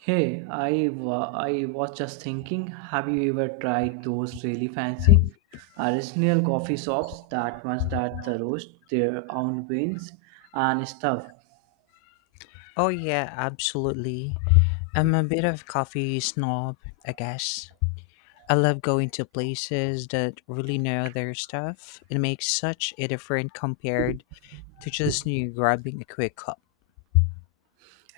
Hey, I was just thinking, have you ever tried those really fancy artisanal coffee shops, that ones that the roast their own beans and stuff? Oh yeah, absolutely. I'm a bit of coffee snob, I guess. I love going to places that really know their stuff. It makes such a difference compared to just you grabbing a quick cup.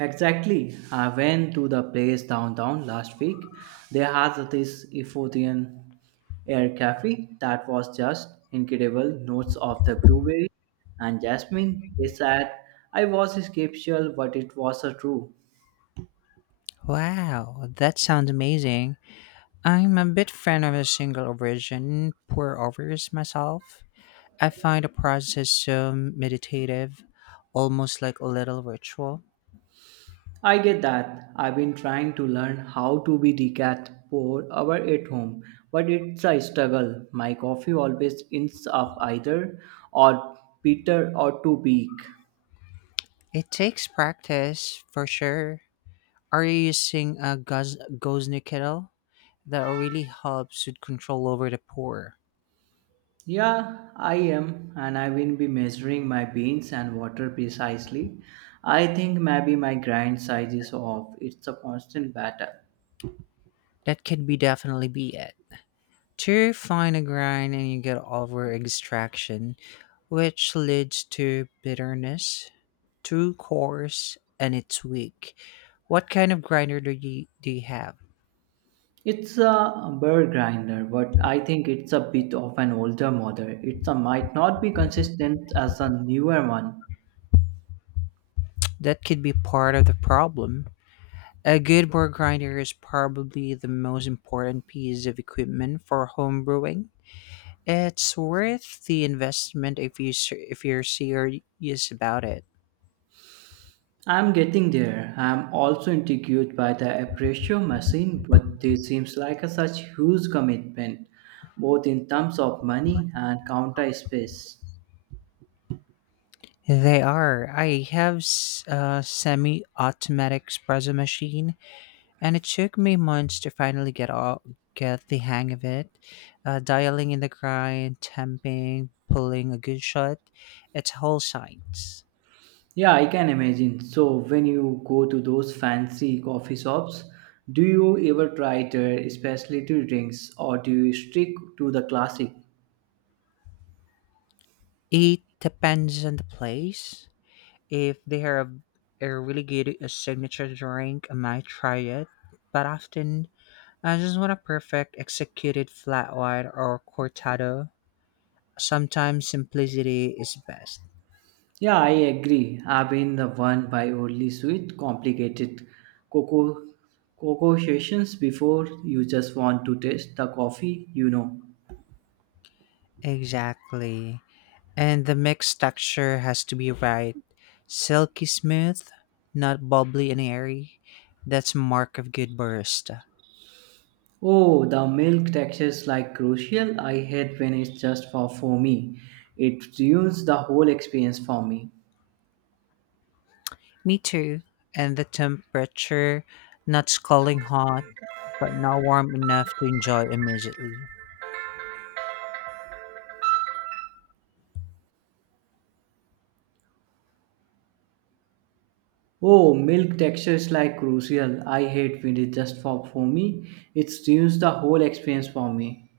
Exactly. I went to the place downtown last week. They had this Ethiopian air cafe that was just incredible. Notes of the blueberry and jasmine. They said I was skeptical, but it was a true. Wow, that sounds amazing. I'm a bit fan of a single origin pour overs myself. I find the process so meditative, almost like a little ritual. I get that. I've been trying to learn how to be decat for our at home, but it's a struggle. My coffee always ends up either or bitter or too weak. It takes practice for sure. Are you using a Gosni kettle? That really helps with control over the pour. Yeah, I am, and I will be measuring my beans and water precisely. I think maybe my grind size is off. It's a constant battle. That could be definitely be it. Too fine a grind and you get over extraction, which leads to bitterness. Too coarse and it's weak. What kind of grinder do you have? It's a burr grinder, but I think it's a bit of an older model. It might not be consistent as a newer one. That could be part of the problem. A good board grinder is probably the most important piece of equipment for home brewing. It's worth the investment if you're serious about it. I'm getting there. I'm also intrigued by the aprecio machine, but this seems like a such huge commitment, both in terms of money and counter space. They are. I have a semi-automatic espresso machine, and it took me months to finally get all get the hang of it. Dialing in the grind, temping, pulling a good shot. It's a whole science. Yeah, I can imagine. So when you go to those fancy coffee shops, do you ever try their specialty drinks or do you stick to the classic? It depends on the place. If they are a really good a signature drink, I might try it. But often I just want a perfect executed flat white or cortado. Sometimes simplicity is best. Yeah, I agree. I've been the one by only sweet, complicated cocoa cocoa sessions before you just want to taste the coffee, you know. Exactly. And the mixed texture has to be right. Silky smooth, not bubbly and airy. That's mark of good barista. Oh, the milk textures like crucial. I hate when it's just for me. It ruins the whole experience for me. Me too. And the temperature, not scalding hot, but not warm enough to enjoy immediately. Oh, milk textures like crucial. I hate when it's just for me. It ruins the whole experience for me.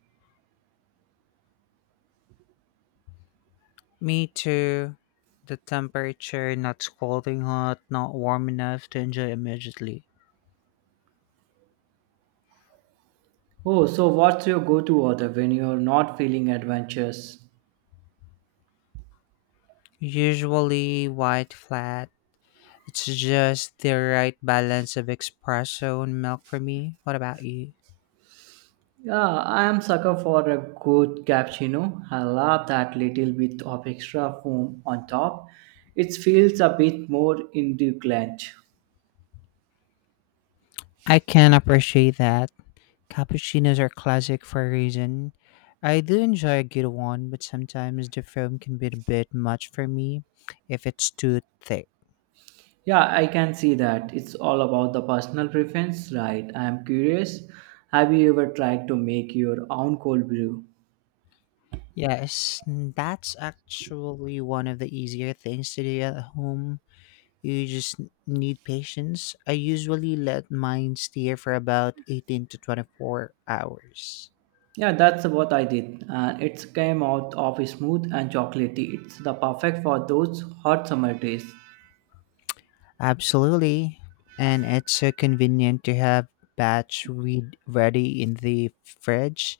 Me too. The temperature not scalding hot, not warm enough to enjoy immediately. Oh, so what's your go-to order when you're not feeling adventurous? Usually white flat. It's just the right balance of espresso and milk for me. What about you? Yeah, I am sucker for a good cappuccino. I love that little bit of extra foam on top. It feels a bit more indulgent. I can appreciate that. Cappuccinos are classic for a reason. I do enjoy a good one, but sometimes the foam can be a bit much for me if it's too thick. Yeah, I can see that. It's all about the personal preference, right? I am curious. Have you ever tried to make your own cold brew? Yes, that's actually one of the easier things to do at home. You just need patience. I usually let mine steer for about 18 to 24 hours. Yeah, that's what I did, and it came out of smooth and chocolatey. It's the perfect for those hot summer days. Absolutely. And it's so convenient to have batch read ready in the fridge.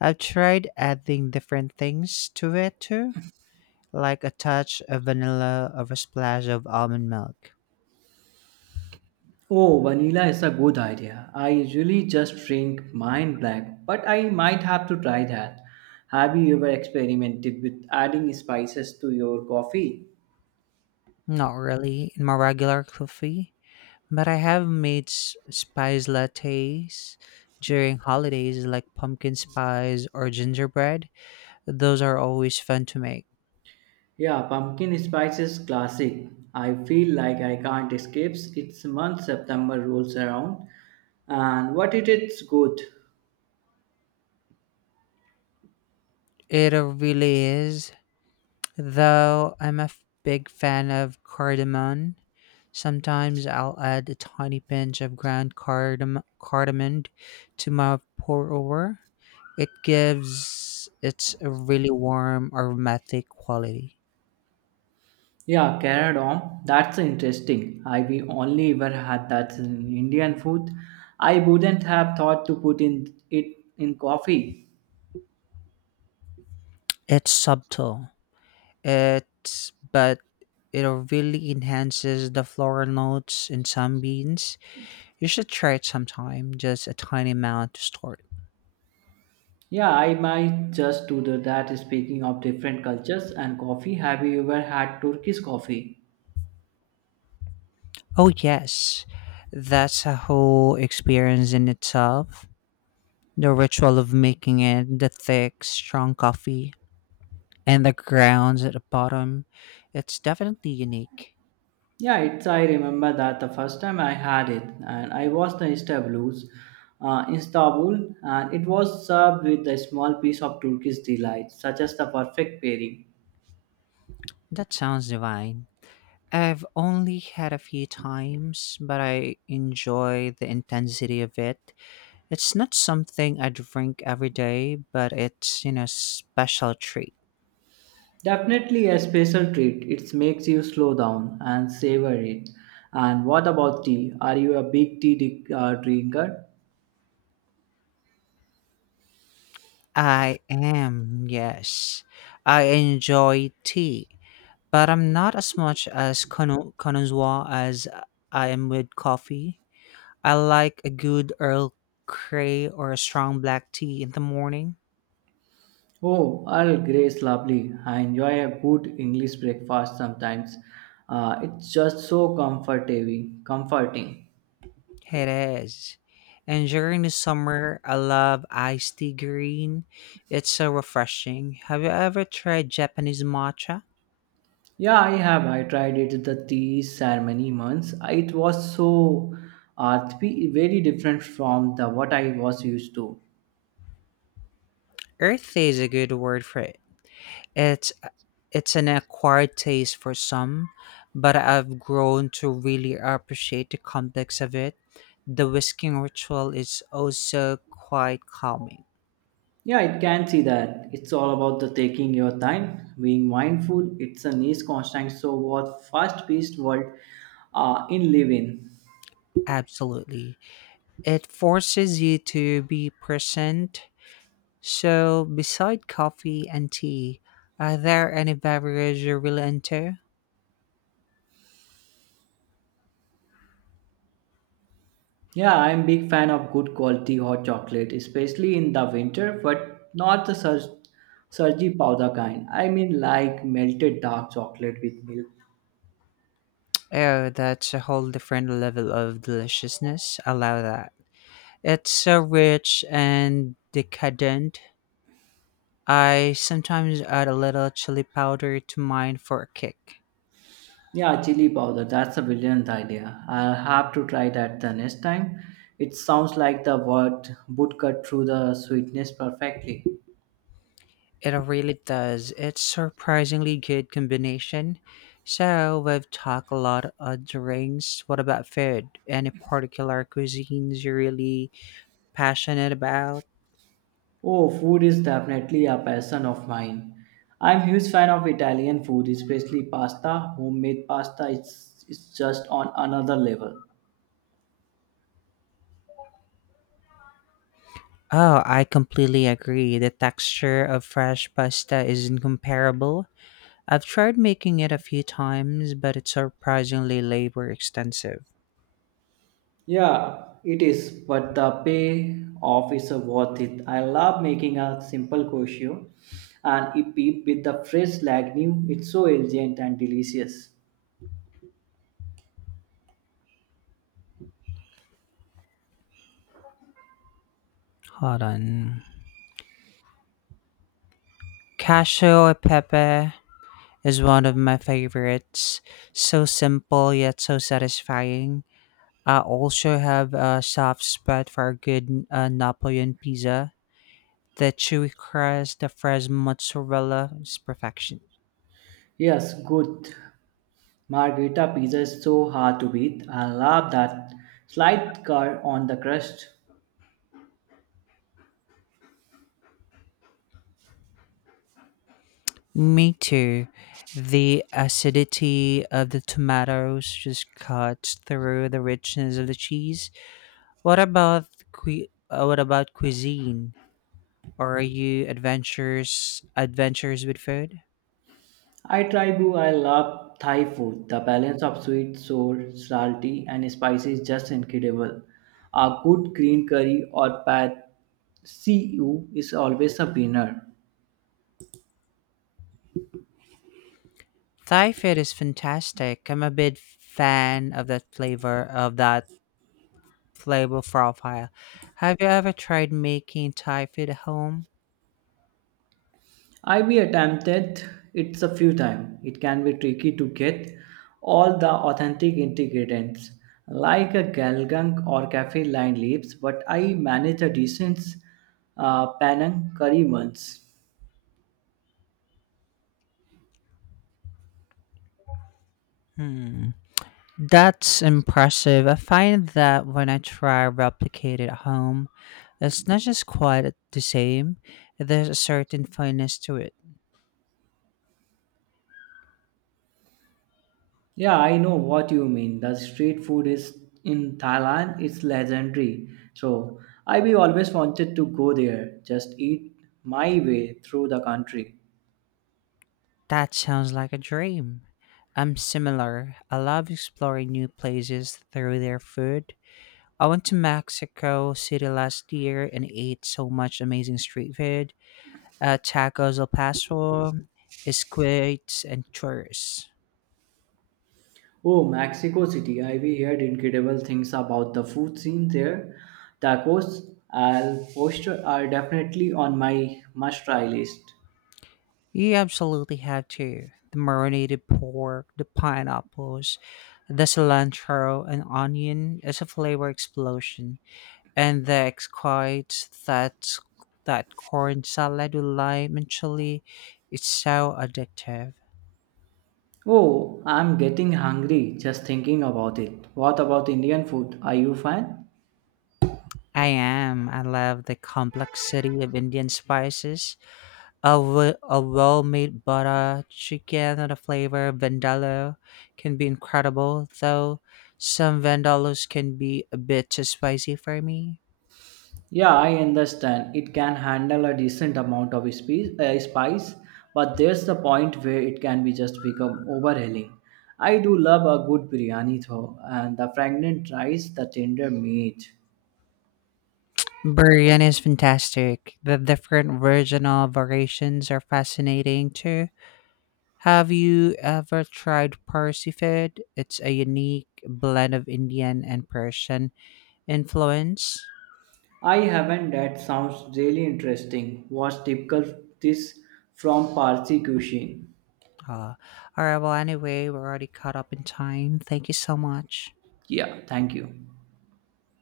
I've tried adding different things to it too, like a touch of vanilla or a splash of almond milk. Oh, vanilla is a good idea. I usually just drink mine black, but I might have to try that. Have you ever experimented with adding spices to your coffee? Not really in my regular coffee, but I have made spice lattes during holidays like pumpkin spice or gingerbread. Those are always fun to make. Yeah, pumpkin spice is classic. I feel like I can't escape its month September rolls around. And what it is good. It really is. Though I'm big fan of cardamom. Sometimes I'll add a tiny pinch of ground cardamom to my pour over. It gives it's a really warm aromatic quality. Yeah, caradom. That's interesting. I we only ever had that in Indian food. I wouldn't have thought to put in it in coffee. It's subtle it but it really enhances the floral notes in some beans. You should try it sometime, just a tiny amount to start. Yeah, I might just do that. Speaking of different cultures and coffee, have you ever had Turkish coffee? Oh yes, that's a whole experience in itself. The ritual of making it, the thick, strong coffee, and the grounds at the bottom. It's definitely unique. Yeah, it's. I remember that the first time I had it, and I was in Istanbul, and it was served with a small piece of Turkish delight, such as the perfect pairing. That sounds divine. I've only had a few times, but I enjoy the intensity of it. It's not something I drink every day, but it's, you know, special treat. Definitely a special treat. It makes you slow down and savor it. And what about tea? Are you a big drinker? I am, yes. I enjoy tea, but I'm not as much as Konnichiwa as I am with coffee. I like a good Earl Grey or a strong black tea in the morning. Oh, Earl Grey's lovely. I enjoy a good English breakfast sometimes. It's just so Comforting. It is. And during the summer, I love iced tea green. It's so refreshing. Have you ever tried Japanese matcha? Yeah, I have. I tried it at the tea ceremony once. It was so earthy, very different from the what I was used to. Earthy is a good word for it. It's it's an acquired taste for some, but I've grown to really appreciate the complex of it. The whisking ritual is also quite calming. Yeah, it can see that. It's all about the taking your time, being mindful. It's a nice constant. So what fast-paced world in living. Absolutely. It forces you to be present. So, beside coffee and tea, are there any beverages you really enter? Yeah, I'm big fan of good quality hot chocolate, especially in the winter, but not the surgy powder kind. I mean, like melted dark chocolate with milk. Oh, that's a whole different level of deliciousness. Allow that. It's so rich and decadent. I sometimes add a little chili powder to mine for a kick. Yeah, chili powder. That's a brilliant idea. I'll have to try that the next time. It sounds like the word would cut through the sweetness perfectly. It really does. It's surprisingly good combination. So we've talked a lot of drinks. What about food? Any particular cuisines you're really passionate about? Oh, food is definitely a passion of mine. I'm huge fan of Italian food, especially pasta. Homemade pasta is just on another level. Oh, I completely agree. The texture of fresh pasta is incomparable. I've tried making it a few times, but it's surprisingly labor extensive. Yeah, it is, but the payoff is worth it. I love making a simple kosher and with the fresh lag new. It's so elegant and delicious. Hold on. Cashew e pepe is one of my favorites. So simple yet so satisfying. I also have a soft spot for a good Napoleon pizza. The chewy crust, the fresh mozzarella is perfection. Yes, good. Margherita pizza is so hard to beat. I love that slight curd on the crust. Me too. The acidity of the tomatoes just cuts through the richness of the cheese. What about what about cuisine? Are you adventures with food? I try to. I love Thai food. The balance of sweet, sour, salty, and spicy is just incredible. A good green curry or pad see ew is always a winner. Thai food is fantastic. I'm a big fan of that flavor profile. Have you ever tried making Thai food at home? I we attempted it's a few times. It can be tricky to get all the authentic ingredients like a galgang or cafe line leaves, but I managed a decent panang curry once. Hmm. That's impressive. I find that when I try replicate it at home, it's not just quite the same. There's a certain fineness to it. Yeah, I know what you mean. The street food is in Thailand, it's legendary. So I we always wanted to go there, just eat my way through the country. That sounds like a dream. I'm similar. I love exploring new places through their food. I went to Mexico City last year and ate so much amazing street food, tacos al pastor, squids, and churros. Oh, Mexico City. I we heard incredible things about the food scene there. Tacos al pastor are definitely on my must-try list. You absolutely have to. The marinated pork, the pineapples, the cilantro, and onion is a flavor explosion. And the exquite that corn salad with lime and chili, it's so addictive. Oh, I'm getting hungry just thinking about it. What about Indian food? Are you fan? I am. I love the complexity of Indian spices. A well-made butter chicken and the flavor of vindaloo can be incredible, though some vandalos can be a bit too spicy for me. Yeah, I understand. It can handle a decent amount of spice, but there's the point where it can be just become overhauling. I do love a good biryani though, and the fragrant rice, the tender meat. Biryani is fantastic. The different regional variations are fascinating too. Have you ever tried Parsi food? It's a unique blend of Indian and Persian influence. I haven't. That sounds really interesting. What's typical this from Parsi cuisine? Uh, all right, well, anyway, we're already caught up in time. Thank you so much. Yeah, thank you.